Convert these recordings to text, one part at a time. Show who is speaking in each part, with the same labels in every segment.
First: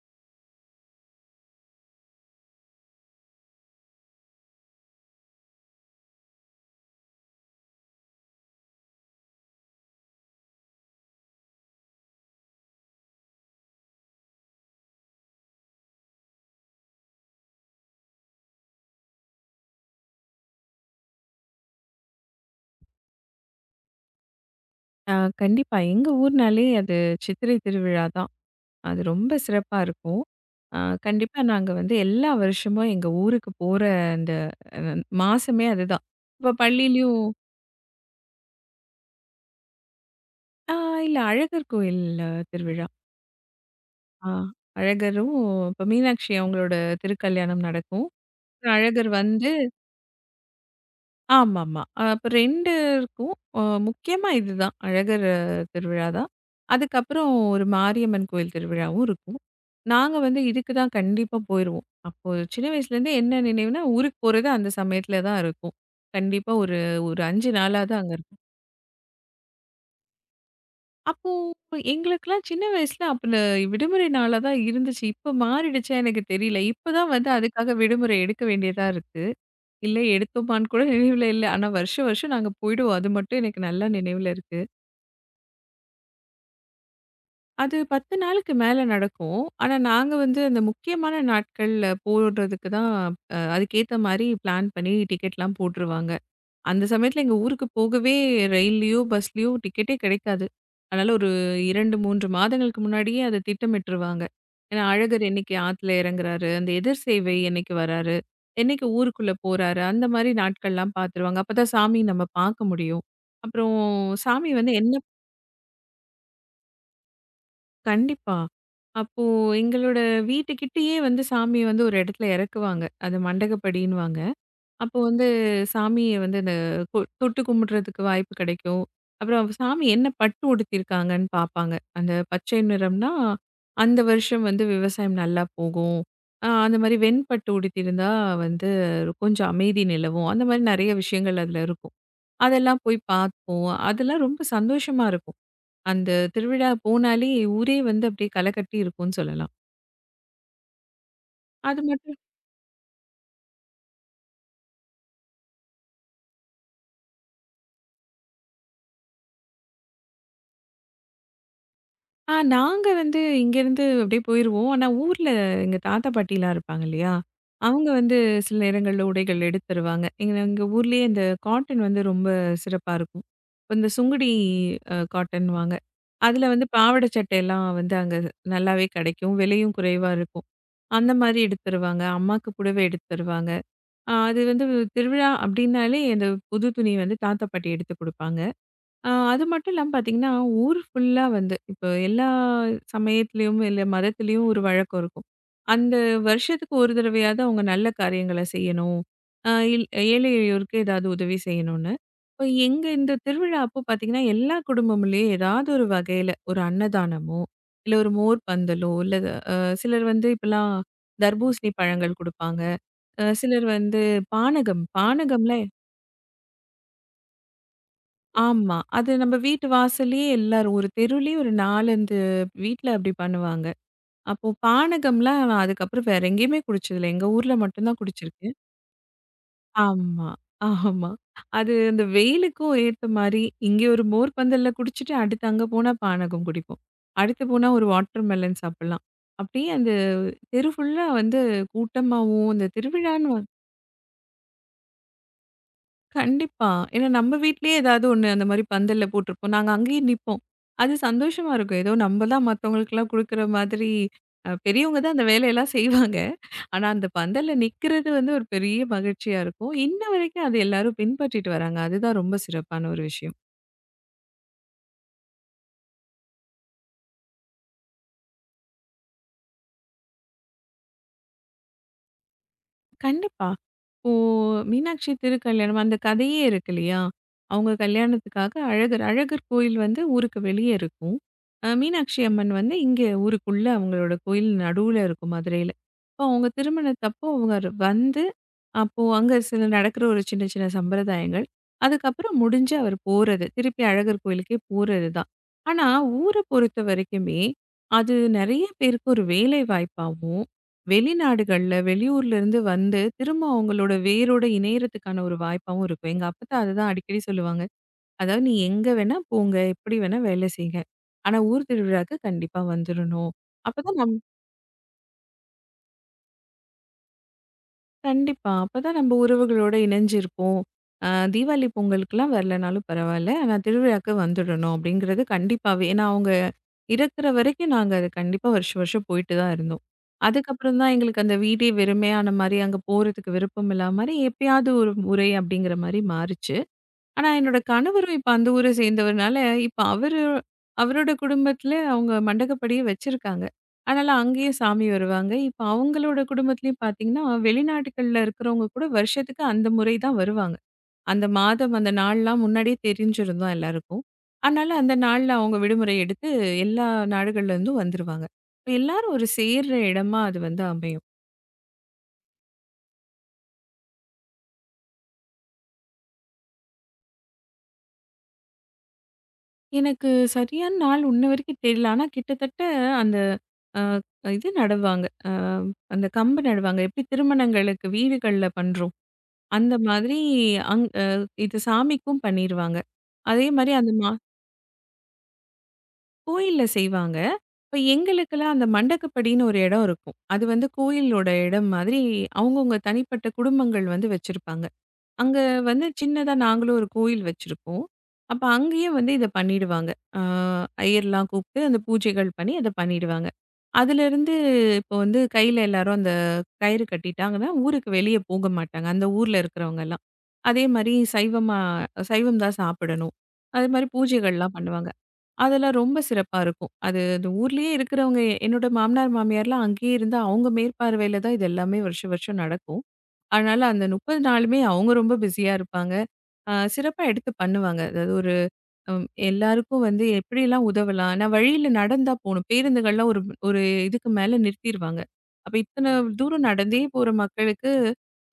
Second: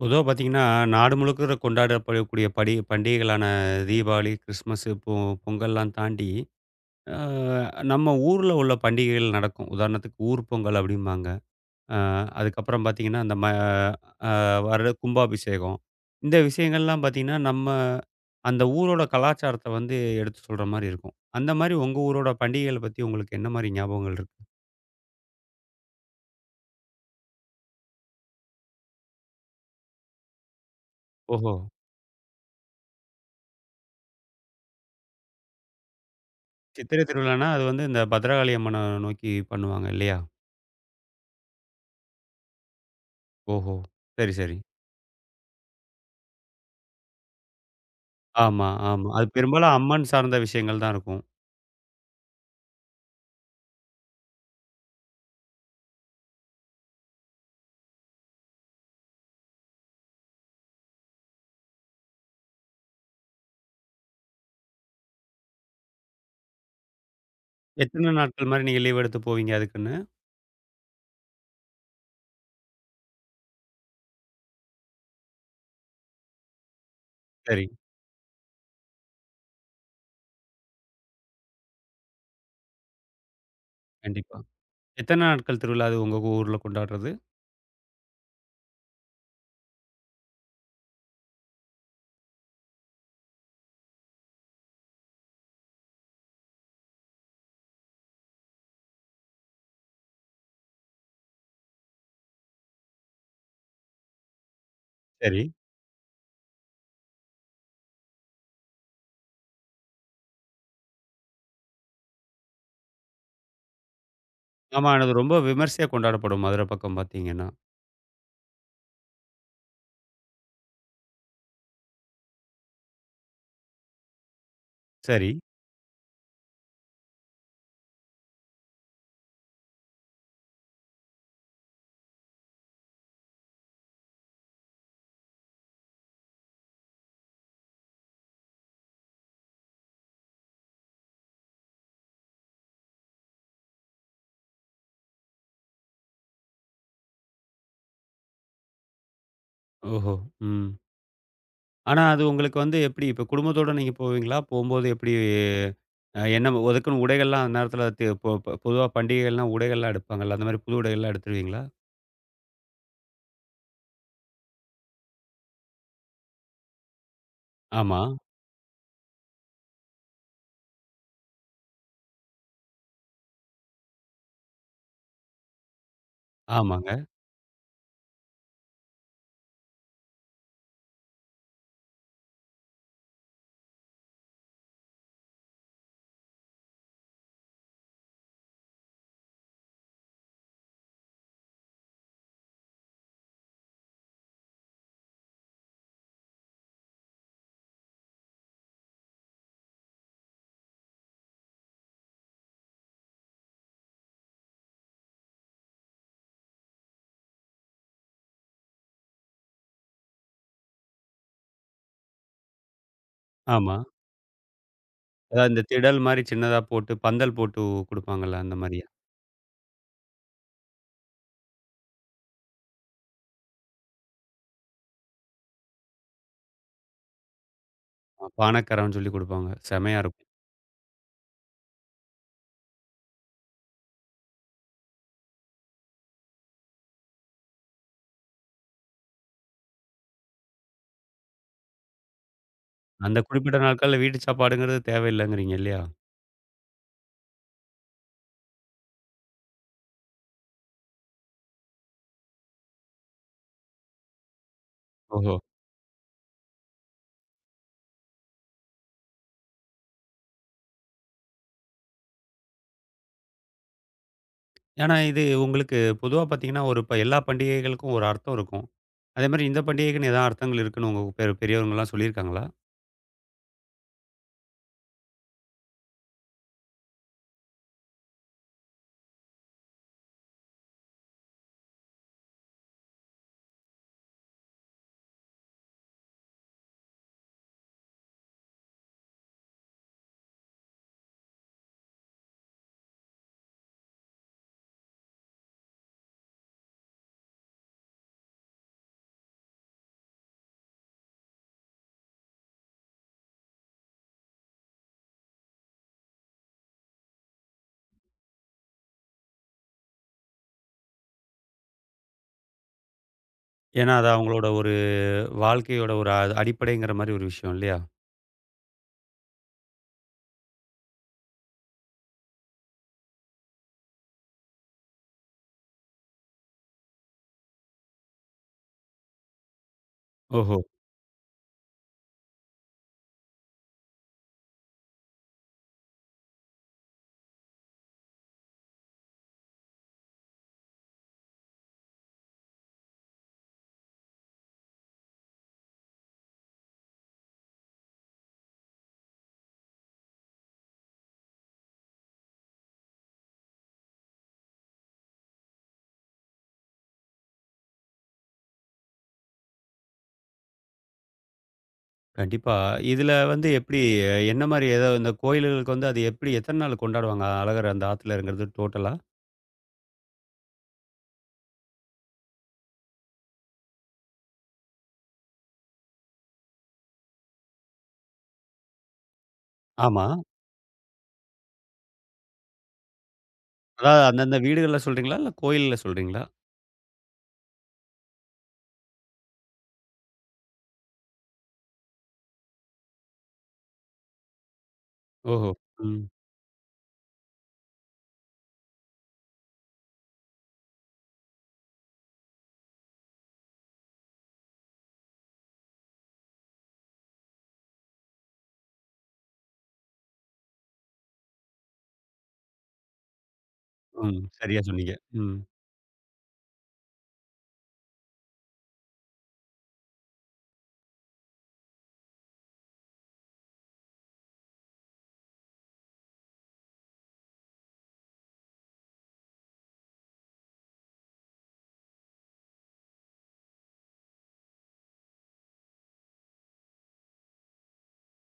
Speaker 1: பொதுவா பார்த்தீங்கன்னா, நாடு முழுக்க கொண்டாடப்படக்கூடிய படி பண்டிகைகளான தீபாவளி, கிறிஸ்மஸ், பொங்கல்லாம் தாண்டி, அ நம்ம ஊர்ல உள்ள பண்டிகைகள் நடக்கும். உதாரணத்துக்கு ஊர் பொங்கல் அப்படிம்பாங்க. அ அதுக்கப்புறம் பார்த்தீங்கன்னா, அந்த ம அ வர்ற கும்பாபிஷேகம். இந்த விஷயங்கள்லாம் பார்த்தீங்கன்னா, நம்ம அந்த ஊரோட கலாச்சாரத்த வந்து எடுத்து சொல்ற மாரி இருக்கும். அந்த மாரி உங்க ஊரோட பண்டிகைகள பத்தி உங்களுக்கு என்ன மாரி ஞாபகங்கள் இருக்கு?
Speaker 2: ஆ கண்டிப்பா. எங்க ஊர்னாலே அது சித்திரை திருவிழா தான். அது ரொம்ப சிறப்பா இருக்கும். ஆ கண்டிப்பா
Speaker 1: ஓஹோ!
Speaker 2: நாங்க வந்து எல்லா வருஷமும் எங்க ஊருக்கு போற அந்த அ மாசமே அதுதான். இப்ப
Speaker 1: சித்திரை
Speaker 2: பள்ளியிலயும்
Speaker 1: திருவிழான்னா, அது வந்து இந்த பத்ரகாளி அம்மன நோக்கி பண்ணுவாங்க இல்லையா?
Speaker 2: ஆ இல்ல அழகர் கோயில் திருவிழா.
Speaker 1: ஓஹோ!
Speaker 2: ஆ
Speaker 1: சரி, சரி.
Speaker 2: அழகரும் இப்ப மீனாட்சி அவங்களோட திருக்கல்யாணம் நடக்கும்.
Speaker 1: ஆமா, ஆமா.
Speaker 2: அழகர்
Speaker 1: அது
Speaker 2: வந்து
Speaker 1: பெரும்பாலும் அம்மன் சார்ந்த விஷயங்கள் தான் இருக்கும்.
Speaker 2: ஆமாமா. அப்ப 2 இருக்கும். அ முக்கியமா இதுதான். அழகர் திருவிழா தான். அதுக்கப்புறம் ஒரு மாரியம்மன் கோயில் திருவிழாவும் இருக்கும். நாங்க வந்து இதுக்கு தான் கண்டிப்பா போயிருவோம். அப்போ சின்ன வயசுலேருந்தே என்ன நினைவுனா, ஊருக்கு போறது அந்த சமயத்தில தான் இருக்கும். கண்டிப்பா ஒரு ஒரு 5 நாளாவது
Speaker 1: எத்தன
Speaker 2: அங்க இருக்கும்.
Speaker 1: நாட்கள் மாரி நீங்க லீவ் எடுத்து போவீங்க அதுக்குன்னு?
Speaker 2: அப்போ எங்களுக்கெல்லாம் சின்ன வயசுல அப்பல விடுமுறை நாளா தான் இருந்துச்சு. இப்ப மாறிடுச்சா எனக்கு தெரியல. இப்ப தான் வந்து
Speaker 1: சரி,
Speaker 2: அதுக்காக விடுமுறை எடுக்க வேண்டியதா இருக்கு. இல்ல எடுத்தோமான்னு கூட நினைவுல இல்ல. ஆனா வருஷம் வருஷம் நாங்க போயிடுவோம். அது மட்டும் எனக்கு நல்லா நினைவுல
Speaker 1: கண்டிப்பா.
Speaker 2: இருக்கு.
Speaker 1: எத்தன நாட்கள் திருவிழா அது உங்க ஊர்ல கொண்டாடுறது?
Speaker 2: அது 10 நாளுக்கு மேல நடக்கும். ஆனா நாங்க வந்து அந்த முக்கியமான நாட்கள்ல போடுறதுக்கு தான் அதுக்கேத்த மாரி பிளான் பண்ணி டிக்கெட்லாம் போட்டுருவாங்க. அந்த சமயத்துல எங்க ஊருக்கு போகவே ரயில்லயோ, பஸ்லயோ டிக்கெட்டே கிடைக்காது. அதனால ஒரு 2, 3 மாதங்களுக்கு முன்னாடியே அத திட்டமிட்டுருவாங்க. ஏன்னா, அழகர்
Speaker 1: சரி.
Speaker 2: என்னைக்கு ஆத்துல இறங்குறாரு, அந்த எதிர் சேவை என்னைக்கு வராரு, என்னைக்கு ஊருக்குள்ள போறாரு, அந்த மாரி நாட்கள்லாம் பாத்துருவாங்க. அப்பதான் சாமி நம்ம பாக்க முடியும். அப்புறம் சாமி வந்து
Speaker 1: ஆமா.
Speaker 2: என்ன
Speaker 1: அது ரொம்ப விமர்சையா கொண்டாடப்படும் மதுரை பக்கம் பார்த்தீங்கன்னா.
Speaker 2: கண்டிப்பா. அப்போ எங்களோட வீட்டுக்கிட்டயே வந்து சாமிய வந்து ஒரு இடத்துல இறக்குவாங்க. அது மண்டகப்படின்னுவாங்க. அப்போ வந்து
Speaker 1: சரி.
Speaker 2: சாமிய வந்து அந்த தொட்டு கும்பிடுறதுக்கு வாய்ப்பு கிடைக்கும். அப்புறம் சாமி என்ன பட்டு உடுத்தியிருக்காங்கன்னு பார்ப்பாங்க. அந்த பச்சை நிறம்னா, அந்த வருஷம் வந்து விவசாயம் நல்லா போகும். அந்த மாரி வெண்பட்டு உடுத்தியிருந்தா வந்து கொஞ்சம் அமைதி நிலவும். அந்த மாரி நெறைய விஷயங்கள் அதில இருக்கும். அதெல்லாம் போய் பார்ப்போம். அதெல்லாம் ரொம்ப சந்தோஷமா இருக்கும். அந்த திருவிழா போனாலே ஊரே வந்து அப்படியே களை கட்டி இருக்கும்னு சொல்லலாம்.
Speaker 1: ஓஹோ! ம்.
Speaker 2: அது
Speaker 1: ஆனா
Speaker 2: மட்டும்
Speaker 1: அது உங்களுக்கு வந்து எப்படி இப்ப குடும்பத்தோட நீங்க போவீங்களா? போம்போது எப்படி என்ன அதுக்குன்னு உடைகள்லாம் அந்த நேரத்தில தி பொ பொ பொதுவா பண்டிகைகள்லாம் உடைகள்லாம் எடுப்பாங்கல்ல. அந்த மாரி புது உடைகள்லாம் எடுத்துருவீங்களா?
Speaker 2: நாங்க வந்து இங்கேருந்து அப்படியே போயிருவோம். ஆனா ஊர்ல எங்க தாத்தா, பாட்டிலாம் இருப்பாங்க இல்லையா? அவங்க
Speaker 1: ஆமா.
Speaker 2: வந்து சில நேரங்கள்ல உடைகள் எடுத்து தருவாங்க. எங்க எங்க ஊர்லயே இந்த காட்டன் வந்து ரொம்ப சிறப்பா இருக்கும். இப்ப இந்த சுங்குடி காட்டன்வாங்க. அதுல வந்து
Speaker 1: ஆமாங்க.
Speaker 2: பாவாடை சட்டையெல்லாம் வந்து அங்க நல்லாவே கிடைக்கும். விலையும் குறைவா இருக்கும். அந்த மாரி எடுத்து தருவாங்க. அம்மாக்கு புடவை எடுத்து தருவாங்க. அது வந்து திருவிழா அப்படின்னாலே அந்த புது துணி வந்து தாத்தா, பாட்டி எடுத்து குடுப்பாங்க. அது மட்டும் இல்லாம பார்த்தீங்கன்னா, ஊர் ஃபுல்லா வந்து இப்போ எல்லா சமயத்திலயும், இல்ல மதத்திலயும் ஒரு வழக்கம் இருக்கும். அந்த வருஷத்துக்கு ஒரு தடவையாவது அவங்க நல்ல காரியங்கள செய்யணும். அ இல் ஏழை எளியோருக்கு ஏதாவது உதவி செய்யணும்னு. இப்ப எங்க இந்த திருவிழா அப்போ பார்த்தீங்கன்னா, எல்லா குடும்பமுலயும் ஏதாவது ஒரு வகையில ஒரு அன்னதானமோ, இல்ல ஒரு மோர் பந்தலோ, இல்ல அ சிலர் வந்து இப்பலாம் தர்பூசணி பழங்கள் குடுப்பாங்க. சிலர்
Speaker 1: ஆமா.
Speaker 2: வந்து பானகம்,
Speaker 1: அதாவது
Speaker 2: பானகம்ல
Speaker 1: இந்த திடல் மாரி சின்னதா போட்டு, பந்தல் போட்டு குடுப்பாங்கல்ல அந்த
Speaker 2: ஆமா.
Speaker 1: மாரியா?
Speaker 2: அது நம்ம வீட்டு வாசல்லயே எல்லாரும் ஒரு தெருவுலயே ஒரு 4, 5 வீட்ல அப்படி பண்ணுவாங்க. அப்போ பானகம்லாம் நான் அதுக்கப்புறம் வேற எங்கேயுமே குடிச்சதில்ல. எங்க ஊர்ல மட்டும் தான் குடிச்சிருக்கேன்.
Speaker 1: பானக்காரம்னு சொல்லி குடுப்பாங்க. செமையா
Speaker 2: ஆமா,
Speaker 1: இருக்கும்.
Speaker 2: ஆமா. அது அந்த வெயிலுக்கும் ஏத்த மாரி, இங்கே ஒரு மோர் பந்தல்ல குடிச்சிட்டு, அடுத்து அங்க போனா பானகம் குடிப்போம். அடுத்து போனா ஒரு வாட்டர் மெலன் சாப்பிடலாம். அப்படியே அந்த தெரு ஃபுல்லா வந்து கூட்டமாவும், இந்த
Speaker 1: அந்த
Speaker 2: திருவிழான்னு
Speaker 1: குறிப்பிட்ட நாட்கள்ல வீட்டு சாப்பாடுங்கிறது தேவையில்லங்கிறீங்க இல்லையா?
Speaker 2: கண்டிப்பா. ஏன்னா நம்ம வீட்லயே ஏதாவது ஒண்ணு அந்த மாரி பந்தல்ல போட்டிருப்போம். நாங்க அங்கேயே நிப்போம். அது சந்தோஷமா இருக்கும். ஏதோ நம்ம தான் மத்தவங்களுக்கெல்லாம் குடுக்குற மாதிரி பெரியவங்க தான் அந்த
Speaker 1: ஓஹோ!
Speaker 2: வேலையெல்லாம் செய்வாங்க. ஆனா அந்த பந்தல்ல நிக்கிறது வந்து ஒரு பெரிய மகிழ்ச்சியா இருக்கும். இன்ன வரைக்கும் அது எல்லாரும் பின்பற்றிட்டு வராங்க. அதுதான் ரொம்ப சிறப்பான ஒரு விஷயம்.
Speaker 1: ஆனா இது உங்களுக்கு பொதுவா பார்த்தீங்கன்னா, ஒரு இப்ப எல்லா பண்டிகைகளுக்கும் ஒரு அர்த்தம் இருக்கும். அதேமாரி இந்த பண்டிகைக்குன்னு ஏதாவது அர்த்தங்கள் இருக்குன்னு உங்க பெரியவங்கலாம் சொல்லியிருக்காங்களா?
Speaker 2: கண்டிப்பா. இப்போ மீனாட்சி திருக்கல்யாணம் அந்த கதையே இருக்கு இல்லையா? அவங்க கல்யாணத்துக்காக அழகர் அழகர் கோயில் வந்து ஊருக்கு வெளியே இருக்கும். மீனாட்சி அம்மன் வந்து இங்க ஊருக்குள்ள அவங்களோட கோயில் நடுவுல இருக்கும் மதுரையில. அப்போ அவங்க திருமணத்தப்போ அவங்க வந்து அப்போ அங்க சில நடக்கிற ஒரு சின்ன சின்ன சம்பிரதாயங்கள். அதுக்கப்புறம் முடிஞ்சு அவர் போறது. திருப்பி அழகர் கோயிலுக்கே போறது தான். ஆனா, ஊர பொறுத்த வரைக்குமே, அது நெறைய பேருக்கு ஒரு வேலை வாய்ப்பாவும், வெளிநாடுகள்ல, வெளியூர்ல இருந்து வந்து திரும்ப அவங்களோட வேரோட இணையறதுக்கான ஒரு வாய்ப்பாவும் இருக்கும். எங்க அப்பத்தா அதுதான் அடிக்கடி சொல்லுவாங்க. அதாவது, "நீ எங்க வேணா போங்க, எப்படி வேணா வேலை செய்ங்க. ஆனா ஊர் திருவிழாக்கு கண்டிப்பா வந்துரணும்.
Speaker 1: ஏன்னா,
Speaker 2: அப்பதான்
Speaker 1: அது அவங்களோட ஒரு வாழ்க்கையோட ஒரு அது அடிப்படைங்கிற மாரி ஒரு விஷயம் இல்லையா?
Speaker 2: கண்டிப்பா. அப்பதான் நம்ம உறவுகளோட இணைஞ்சிருப்போம். அ தீபாவளி, பொங்கலுக்குலாம் வரலனாலும் பரவால்ல. ஆனா திருவிழாக்கு வந்துடணும் அப்படிங்கிறது கண்டிப்பாவே. ஏன்னா அவங்க இருக்கிற வரைக்கும் நாங்க அது கண்டிப்பா வருஷம் வருஷம் போயிட்டு தான் இருந்தோம்.
Speaker 1: ஓஹோ!
Speaker 2: அதுக்கப்புறம் தான் எங்களுக்கு அந்த வீடே வெறுமையான மாரி, அங்க போறதுக்கு விருப்பம் இல்லாத மாரி எப்பயாவது ஒரு முறை அப்படிங்கிற மாரி மாறுச்சு. ஆனா, என்னோட கணவரும் இப்ப அந்த ஊர சேர்ந்தவர்னால, இப்ப அவரு அவரோட குடும்பத்தில அவங்க மண்டகப்படியே வச்சிருக்காங்க. அதனால அங்கேயே சாமி வருவாங்க. இப்ப அவங்களோட குடும்பத்திலயும் பார்த்தீங்கன்னா, வெளிநாடுகள்ல இருக்கிறவங்க கூட வருஷத்துக்கு அந்த முறை தான் வருவாங்க. அந்த மாதம், அந்த நாள்லாம் முன்னாடியே தெரிஞ்சிருந்தோம் எல்லாருக்கும். அதனால அந்த நாள்ல அவங்க விடுமுறை எடுத்து எல்லா நாடுகள்ல இருந்தும் வந்துருவாங்க. இப்ப எல்லாரும் ஒரு சேர்ற இடமா அது வந்து அமையும்.
Speaker 1: கண்டிப்பா. இதில வந்து எப்பிடி என்ன மாரி ஏதோ இந்த கோயில்களுக்கு வந்து அது எப்பிடி எத்தன நாள் கொண்டாடுவாங்க? அழகர் அந்த ஆத்துல இறங்குறது டோட்டலா?
Speaker 2: எனக்கு சரியான நாள் இன்ன வரைக்கும் தெரியல. ஆனா கிட்டத்தட்ட அந்த அ இது நடுவாங்க. அந்த கம்பு நடுவாங்க. எப்படி திருமணங்களுக்கு வீடுகள்ல பண்றோம். அந்த
Speaker 1: ஆமா.
Speaker 2: மாதிரி அங் அ இது சாமிக்கும் பண்ணிருவாங்க. அதே மாரி அந்த
Speaker 1: அதாவது அந்தந்த வீடுகள்ல சொல்றீங்களா? இல்ல கோயில்ல சொல்றீங்களா?
Speaker 2: கோயில்ல செய்வாங்க. இப்ப எங்களுக்கெல்லாம் அந்த மண்டக்கப்படின்னு ஒரு இடம் இருக்கும். அது வந்து கோயிலோட இடம் மாதிரி அவங்கவங்க தனிப்பட்ட குடும்பங்கள் வந்து வச்சிருப்பாங்க. அங்க
Speaker 1: ஓஹோ!
Speaker 2: வந்து
Speaker 1: ம்.
Speaker 2: சின்னதா நாங்களும் ஒரு கோயில் வச்சிருக்கோம். அப்ப அங்கேயே வந்து இத பண்ணிடுவாங்க. ஆ ஐயர்லாம் கூப்ட்டு அந்த பூஜைகள் பண்ணி அத பண்ணிடுவாங்க. அதுலேருந்து இப்போ வந்து கையில எல்லாரும் அந்த கயிறு கட்டிட்டாங்கன்னா, ஊருக்கு வெளிய போக மாட்டாங்க. அந்த ஊர்ல இருக்கிறவங்கலாம். அதே மாரி சைவமா சைவம் தான் சாப்பிடணும். அது மாரி
Speaker 1: ம்.
Speaker 2: பூஜைகள்லாம்
Speaker 1: சரியா
Speaker 2: பண்ணுவாங்க.
Speaker 1: சொன்னீங்க. ம்.
Speaker 2: அதெல்லாம் ரொம்ப சிறப்பா இருக்கும். அது அந்த ஊர்லயே இருக்கிறவங்க என்னோட மாமனார், மாமியார்லாம் அங்கேயே இருந்து அவங்க மேற்பார்வையில தான் இது எல்லாமே வருஷம் வருஷம் நடக்கும். அதனால அந்த 30 நாளுமே அவங்க ரொம்ப பிஸியா இருப்பாங்க. சிறப்பா எடுத்து பண்ணுவாங்க. அதாவது ஒரு எல்லாருக்கும் வந்து எப்படிலாம் உதவலாம்? ஆனா வழியில நடந்தா போணும். பேருந்துகள்லாம் ஒரு ஒரு இதுக்கு மேல நிறுத்திருவாங்க. அப்ப இத்தன தூரம் நடந்தே போற மக்களுக்கு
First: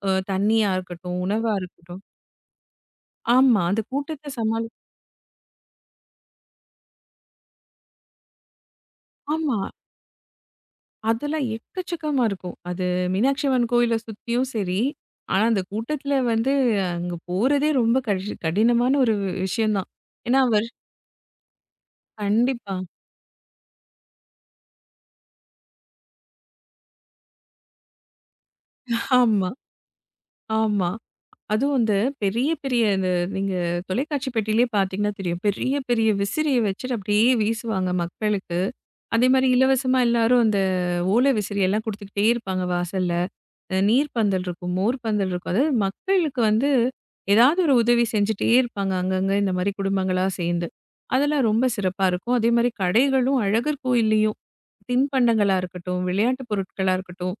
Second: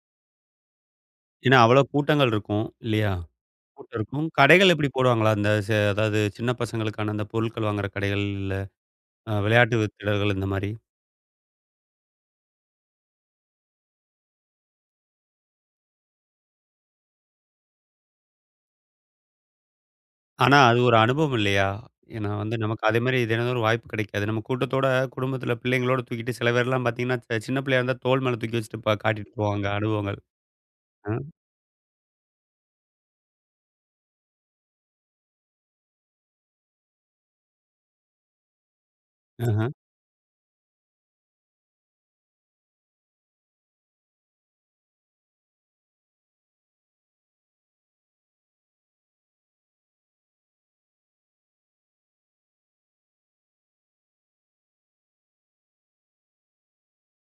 Speaker 2: தண்ணியா இருக்கட்டும், உணவா
Speaker 1: ஏன்னா அவ்வளோ
Speaker 2: இருக்கட்டும்
Speaker 1: கூட்டங்கள் இருக்கும் இல்லையா?
Speaker 2: ஆமா. அந்த
Speaker 1: கூட்டம் இருக்கும்.
Speaker 2: கூட்டத்த சமாளி
Speaker 1: கடைகள் எப்படி போடுவாங்களா? அந்த ச அதாவது சின்ன பசங்களுக்கான அந்த பொருட்கள் வாங்குற கடைகள், இல்ல
Speaker 2: ஆமா.
Speaker 1: விளையாட்டு திடல்கள் இந்த மாரி.
Speaker 2: அதெல்லாம் எக்கச்சக்கமா இருக்கும். அது மீனாட்சி அம்மன் கோயில சுத்தியும் சரி. ஆனா அந்த கூட்டத்துல வந்து அங்க போறதே ரொம்ப கடினமான ஒரு விஷயம் தான். ஏன்னா,
Speaker 1: ஆனா அது ஒரு அனுபவம் இல்லையா? ஏன்னா வந்து
Speaker 2: கண்டிப்பா.
Speaker 1: நமக்கு அதே மாரி தினந்தோறும் வாய்ப்பு கிடைக்காது. நம்ம கூட்டத்தோட குடும்பத்தில பிள்ளைங்களோட தூக்கிட்டு சில பேர்லாம் பார்த்தீங்கன்னா, சின்ன பிள்ளையா இருந்தா தோள் மேல தூக்கி வச்சுட்டு காட்டிட்டு
Speaker 2: ஆமா,
Speaker 1: போவாங்க அனுபவங்கள்.
Speaker 2: ஆமா.
Speaker 1: அ,
Speaker 2: அதுவும் இந்த பெரிய, பெரிய இந்த நீங்க தொலைக்காட்சி பெட்டியிலே பார்த்தீங்கன்னா தெரியும். பெரிய, பெரிய விசிறிய வச்சுட்டு அப்படியே வீசுவாங்க மக்களுக்கு. அதேமாரி
Speaker 1: அஹ.
Speaker 2: இலவசமா எல்லாரும் அந்த ஓலை விசிறி எல்லாம் குடுத்துக்கிட்டே இருப்பாங்க வாசல்ல. நீர் பந்தல் இருக்கும், மோர் பந்தல் இருக்கும். அதாவது மக்களுக்கு வந்து ஏதாவது ஒரு உதவி செஞ்சுட்டே இருப்பாங்க அங்கங்க இந்த மாதிரி குடும்பங்களா சேர்ந்து. அதெல்லாம் ரொம்ப சிறப்பா இருக்கும். அதே மாதிரி கடைகளும் அழகர் கோயில்லையும் தின்பண்டங்களா இருக்கட்டும், விளையாட்டு பொருட்களா இருக்கட்டும்,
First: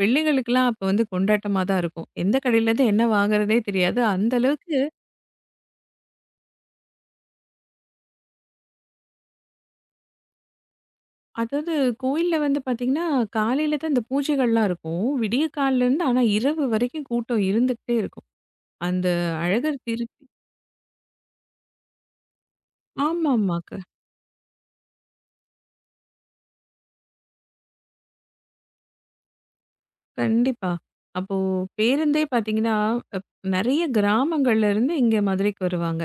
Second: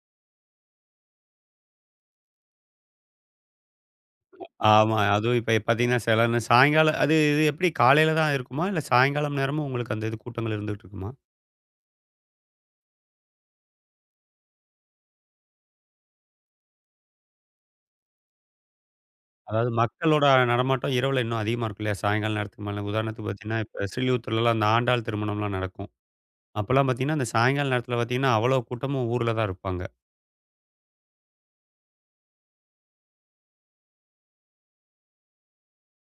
Speaker 2: பிள்ளைகளுக்கெல்லாம் அப்ப வந்து கொண்டாட்டமா தான் இருக்கும். எந்த கடையிலேருந்து என்ன வாங்குறதே தெரியாது. அந்த அளவுக்கு
Speaker 1: ஆமா. அதுவும் இப்ப பார்த்தீங்கன்னா, சில நே சாயங்காலம் அது இது எப்படி காலையில தான் இருக்குமா? இல்ல சாயங்காலம் நேரமும் உங்களுக்கு அந்த இது கூட்டங்கள் இருந்துட்டு இருக்குமா?
Speaker 2: அதாவது கோயில்ல வந்து பார்த்தீங்கன்னா, காலையில தான் இந்த பூஜைகள்லாம் இருக்கும். விடிய காலையிலேருந்து ஆனா இரவு வரைக்கும் கூட்டம் இருந்துகிட்டே இருக்கும். அந்த
Speaker 1: அதாவது
Speaker 2: அழகர் திருப்பி
Speaker 1: மக்களோட நடமாட்டம் இரவுல இன்னும் அதிகமா இருக்கும் இல்லையா? சாயங்கால நேரத்துக்கு மேல. உதாரணத்துக்கு
Speaker 2: ஆமாமா.
Speaker 1: பார்த்தீங்கன்னா, இப்ப ஸ்ரீவில்லிபுத்தூர்லலாம் அந்த ஆண்டாள் திருமணம்லாம் நடக்கும். அப்பலாம் பார்த்தீங்கன்னா, அந்த சாயங்கால நேரத்தில பார்த்தீங்கன்னா, அவ்வளோ கூட்டமும் ஊர்ல தான் இருப்பாங்க.
Speaker 2: கண்டிப்பா. அப்போ பேருந்தே பார்த்தீங்கன்னா, அப் நெறைய கிராமங்கள்ல இருந்து இங்க மதுரைக்கு வருவாங்க.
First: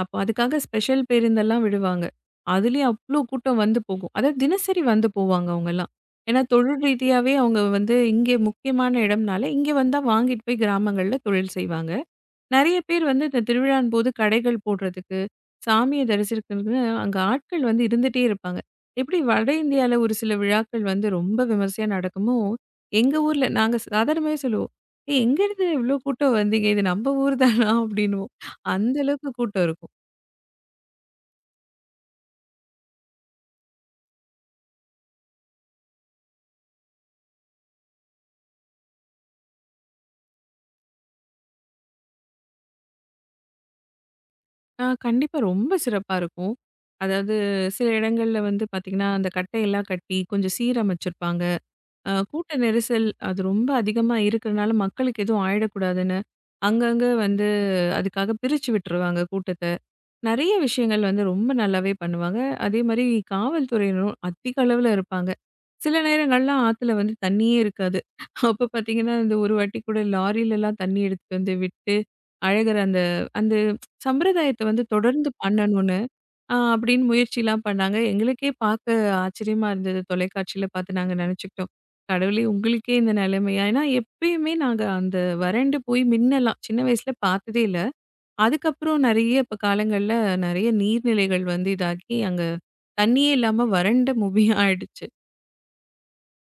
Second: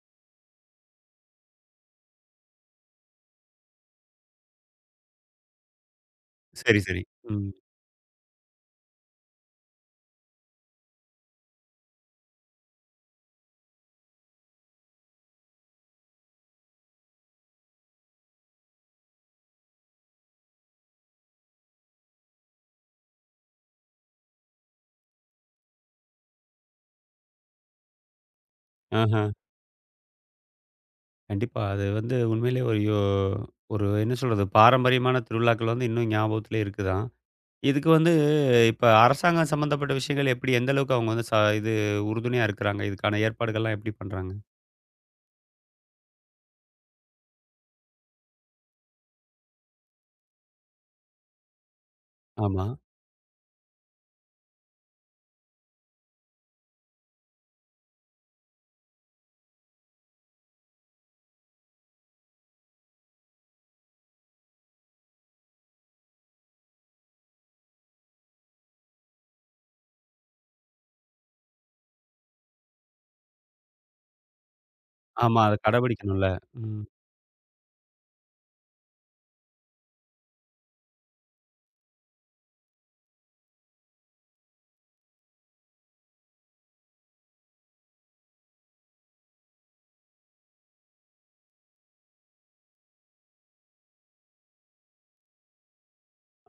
Speaker 2: அப்போ அதுக்காக ஸ்பெஷல் பேருந்தெல்லாம் விடுவாங்க. அதுலயும் அவ்ளோ கூட்டம் வந்து போகும். அதாவது தினசரி வந்து போவாங்க அவங்கலாம். ஏன்னா
Speaker 1: சரி,
Speaker 2: தொழில்
Speaker 1: சரி.
Speaker 2: ரீதியாவே
Speaker 1: ம்.
Speaker 2: அவங்க வந்து இங்கே முக்கியமான இடம்னால, இங்க வந்தா வாங்கிட்டு போய் கிராமங்கள்ல தொழில் செய்வாங்க. நெறைய பேர் வந்து இந்த திருவிழான் போது கடைகள் போடுறதுக்கு, சாமிய தரிசிக்கிறதுக்குன்னு அங்க ஆட்கள் வந்து இருந்துட்டே இருப்பாங்க. எப்படி வட இந்தியால ஒரு சில விழாக்கள் வந்து ரொம்ப விமர்சையா நடக்குமோ, எங்க ஊர்ல நாங்க சாதாரணமாவே சொல்லுவோம். "ஏய் எங்கேருந்து இவ்ளோ கூட்டம் வந்தீங்க? இது நம்ம ஊர் தானா?" அப்படின்னுவோம். அந்த
Speaker 1: ஆஹா.
Speaker 2: அளவுக்கு கூட்டம் இருக்கும்.
Speaker 1: கண்டிப்பா. அது வந்து உண்மையிலேயே ஒரு என்ன சொல்றது? பாரம்பரியமான திருவிழாக்கள் வந்து இன்னும் ஞாபகத்திலே இருக்குதான். இதுக்கு வந்து இப்ப அரசாங்கம் சம்மந்தப்பட்ட விஷயங்கள் எப்படி எந்த அளவுக்கு அவங்க வந்து ச இது உறுதுணையா இருக்கிறாங்க? இதுக்கான ஏற்பாடுகள்லாம் எப்படி பண்றாங்க?
Speaker 2: கண்டிப்பா ரொம்ப சிறப்பா இருக்கும். அதாவது சில இடங்கள்ல வந்து பார்த்தீங்கன்னா, அந்த கட்டையெல்லாம் கட்டி கொஞ்சம் சீரமைச்சிருப்பாங்க. கூட்ட
Speaker 1: ஆமா.
Speaker 2: நெரிசல் அது ரொம்ப அதிகமா இருக்கறனால மக்களுக்கு எதுவும் ஆயிடக்கூடாதுன்னு, அங்கங்க வந்து அதுக்காக பிரிச்சு விட்டுருவாங்க கூட்டத்த. நெறைய விஷயங்கள் வந்து ரொம்ப நல்லாவே பண்ணுவாங்க. அதே மாரி காவல்துறையினரும் அதிக அளவுல இருப்பாங்க. சில நேரங்கள்லாம் ஆத்துல வந்து தண்ணியே இருக்காது. அப்ப பார்த்தீங்கன்னா, இந்த ஒரு வாட்டி கூட லாரிலலாம் தண்ணி எடுத்துட்டு வந்து விட்டு, அழகர் அந்த அந்த சம்பிரதாயத்த வந்து தொடர்ந்து
Speaker 1: ஆமா. அத
Speaker 2: பண்ணணும்னு,
Speaker 1: கடைபிடிக்கணும்ல. ம்.
Speaker 2: அப்படின்னு முயற்சிலாம் பண்ணாங்க. எங்களுக்கே பார்க்க ஆச்சரியமா இருந்தது. தொலைக்காட்சியில பார்த்து நாங்க நெனச்சுக்கிட்டோம். கடவுளே! உங்களுக்கே இந்த நெலைமையா? ஏன்னா எப்பயுமே நாங்க அந்த வறண்டு போய் மின்னலாம் சின்ன வயசுல பார்த்ததே இல்ல. அதுக்கப்புறம் நெறைய இப்ப காலங்கள்ல நெறைய நீர்நிலைகள் வந்து இதாக்கி, அங்க தண்ணியே இல்லாம வறண்ட பூமியா ஆயிடுச்சு.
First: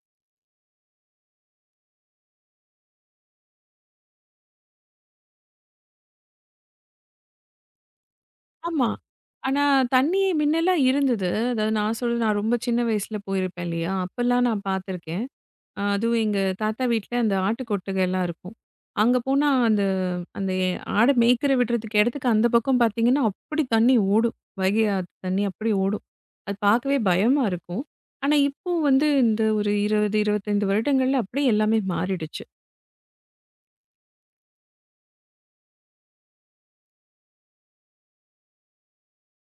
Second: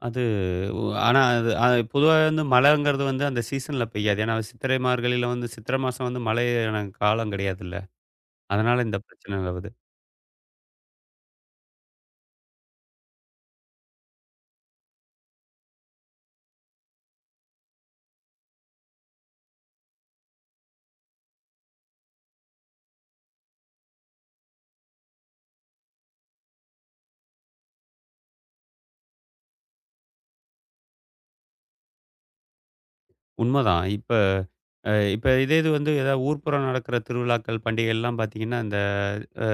Speaker 1: அது ஒ ஆனா அது அது பொதுவா வந்து மழைங்கிறது வந்து அந்த சீசன்ல பெய்யாது. ஏன்னா சித்திரை மார்கழியில வந்து சித்திரை மாசம் வந்து மழையான காலம் கிடையாதுல்ல. அதனால
Speaker 2: ஆமா.
Speaker 1: இந்த பிரச்சனை
Speaker 2: ஆனா,
Speaker 1: நிலவுது.
Speaker 2: தண்ணி முன்னலாம் இருந்தது. அதாவது நான் சொல்றது நான் ரொம்ப சின்ன வயசுல போயிருப்பேன் இல்லையா? அப்பலாம் நான் பார்த்துருக்கேன். அதுவும் எங்க தாத்தா வீட்ல அந்த ஆட்டு கொட்டகைலாம் இருக்கும். அங்க போனா அந்த அந்த எ ஆட மேய்க்கிற விடுறதுக்கு இடத்துக்கு அந்த பக்கம் பார்த்தீங்கன்னா, அப்படி தண்ணி ஓடும். வைகை ஆத்து தண்ணி அப்படி ஓடும். அது பார்க்கவே பயமா இருக்கும். ஆனா, இப்போ வந்து இந்த ஒரு 20, 25 வருடங்கள்ல அப்படியே எல்லாமே மாறிடுச்சு.
Speaker 1: உண்மதான். இப்ப இதே இது வந்து ஏதாவது ஊர்ப்புறம் நடக்கிற திருவிழாக்கள், பண்டிகைகள்லாம் பார்த்தீங்கன்னா, இந்த அ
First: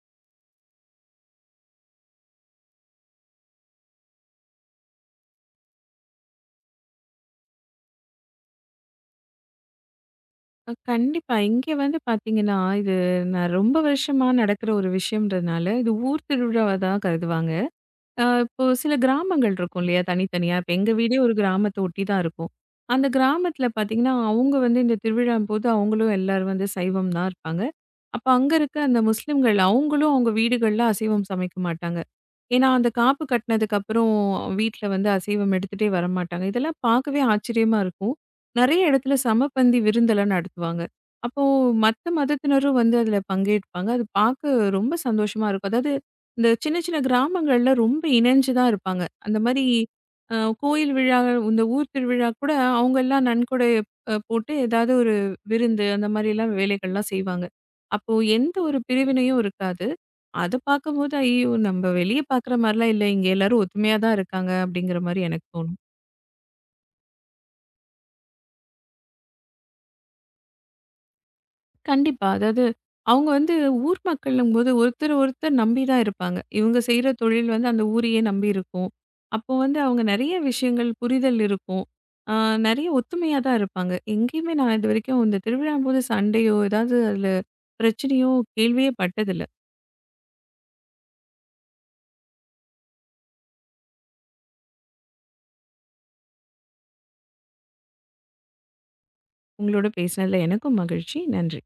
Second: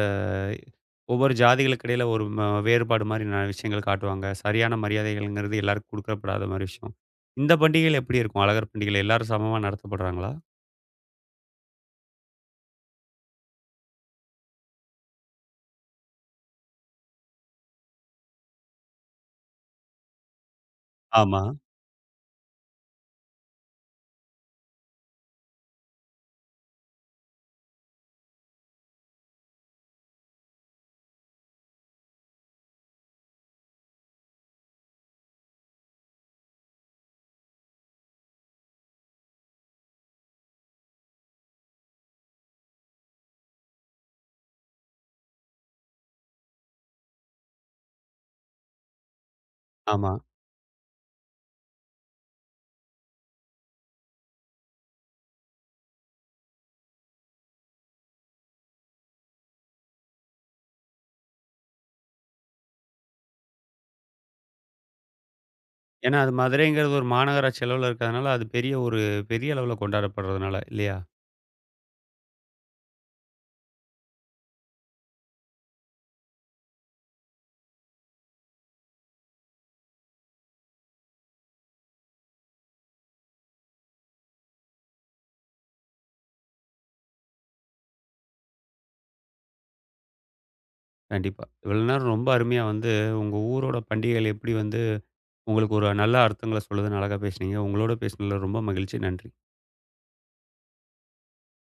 Speaker 1: ஒவ்வொரு ஜாதிகளுக்கு இடையில ஒரு ம வேறுபாடு மாரி நிறைய விஷயங்கள் காட்டுவாங்க. சரியான மரியாதைகள்ங்கிறது எல்லாருக்கும் குடுக்கப்படாத மாரி விஷயம். இந்த பண்டிகைகள் எப்படி இருக்கும்? அழகர் பண்டிகையில எல்லாரும் சமமா நடத்தப்படுறாங்களா?
Speaker 2: கண்டிப்பா. இங்கே வந்து பார்த்தீங்கன்னா, இது நான் ரொம்ப வருஷமா நடக்கிற ஒரு விஷயம்ன்றதுனால, இது ஊர் திருவிழாவா தான் கருதுவாங்க. இப்போ சில கிராமங்கள் இருக்கும் இல்லையா? தனித்தனியா. இப்ப எங்க வீடே ஒரு
Speaker 1: ஆமா,
Speaker 2: கிராமத்த ஒட்டி தான் இருக்கும். அந்த கிராமத்துல பார்த்தீங்கன்னா, அவங்க வந்து இந்த திருவிழாம்போது அவங்களும் எல்லாரும் வந்து சைவம் தான் இருப்பாங்க. அப்ப அங்க இருக்க அந்த முஸ்லிம்கள் அவங்களும் அவங்க வீடுகள்ல அசைவம் சமைக்க மாட்டாங்க. ஏன்னா, அந்த காப்பு கட்டினதுக்கு அப்புறம் வீட்ல வந்து அசைவம் எடுத்துட்டே வரமாட்டாங்க. இதெல்லாம் பார்க்கவே ஆச்சரியமா இருக்கும். நெறைய இடத்துல சமபந்தி விருந்தெல்லாம் நடத்துவாங்க. அப்போ மத்த மதத்தினரும் வந்து அதுல பங்கேற்பாங்க. அது பார்க்க ரொம்ப சந்தோஷமா இருக்கும். அதாவது இந்த சின்ன சின்ன கிராமங்கள்ல ரொம்ப இணைஞ்சு தான் இருப்பாங்க. அந்த மாரி
Speaker 1: ஆமா.
Speaker 2: அ கோயில் விழா, இந்த ஊர் திருவிழா கூட அவங்கலாம் நன்கொடை போட்டு ஏதாவது ஒரு விருந்து அந்த மாரிலாம் வேலைகள்லாம் செய்வாங்க. அப்போ எந்த ஒரு பிரிவினையும் இருக்காது. அத பார்க்கும்போது, ஐயோ! நம்ம வெளிய பார்க்குற மாரிலாம் இல்ல. இங்க எல்லாரும் ஒத்துமையா தான் இருக்காங்க. அப்படிங்கிற மாரி எனக்கு தோணும்.
Speaker 1: ஏன்னா, அது மதுரைங்கிறது ஒரு மாநகராட்சி அளவுல இருக்கிறதுனால, அது பெரிய ஒரு பெரிய அளவுல கொண்டாடப்படுறதுனால இல்லையா?
Speaker 2: கண்டிப்பா. அதாவது, அவங்க வந்து ஊர் மக்களும்போது ஒருத்தர் ஒருத்தர் நம்பி தான் இருப்பாங்க. இவங்க செய்ற தொழில் வந்து அந்த ஊரையே நம்பி இருக்கும். அப்போ வந்து அவங்க நெறைய விஷயங்கள் புரிதல் இருக்கும். ஆ நெறைய ஒத்துமையா தான் இருப்பாங்க. எங்கேயுமே நான் இதுவரைக்கும் இந்த திருவிழாம்போது சண்டையோ, ஏதாவது அதில பிரச்சனையோ, கேள்வியே பட்டதில்ல.
Speaker 1: கண்டிப்பா. இவ்வளோ நேரம் ரொம்ப அருமையா வந்து உங்க ஊரோட பண்டிகைகள் எப்படி வந்து உங்களுக்கு ஒரு நல்ல அர்த்தங்கள சொல்லுதுன்னு அழகா பேசுனீங்க. உங்களோட பேசினதில ரொம்ப மகிழ்ச்சி. நன்றி.
Speaker 2: உங்களோட பேசினதில எனக்கும் மகிழ்ச்சி. நன்றி.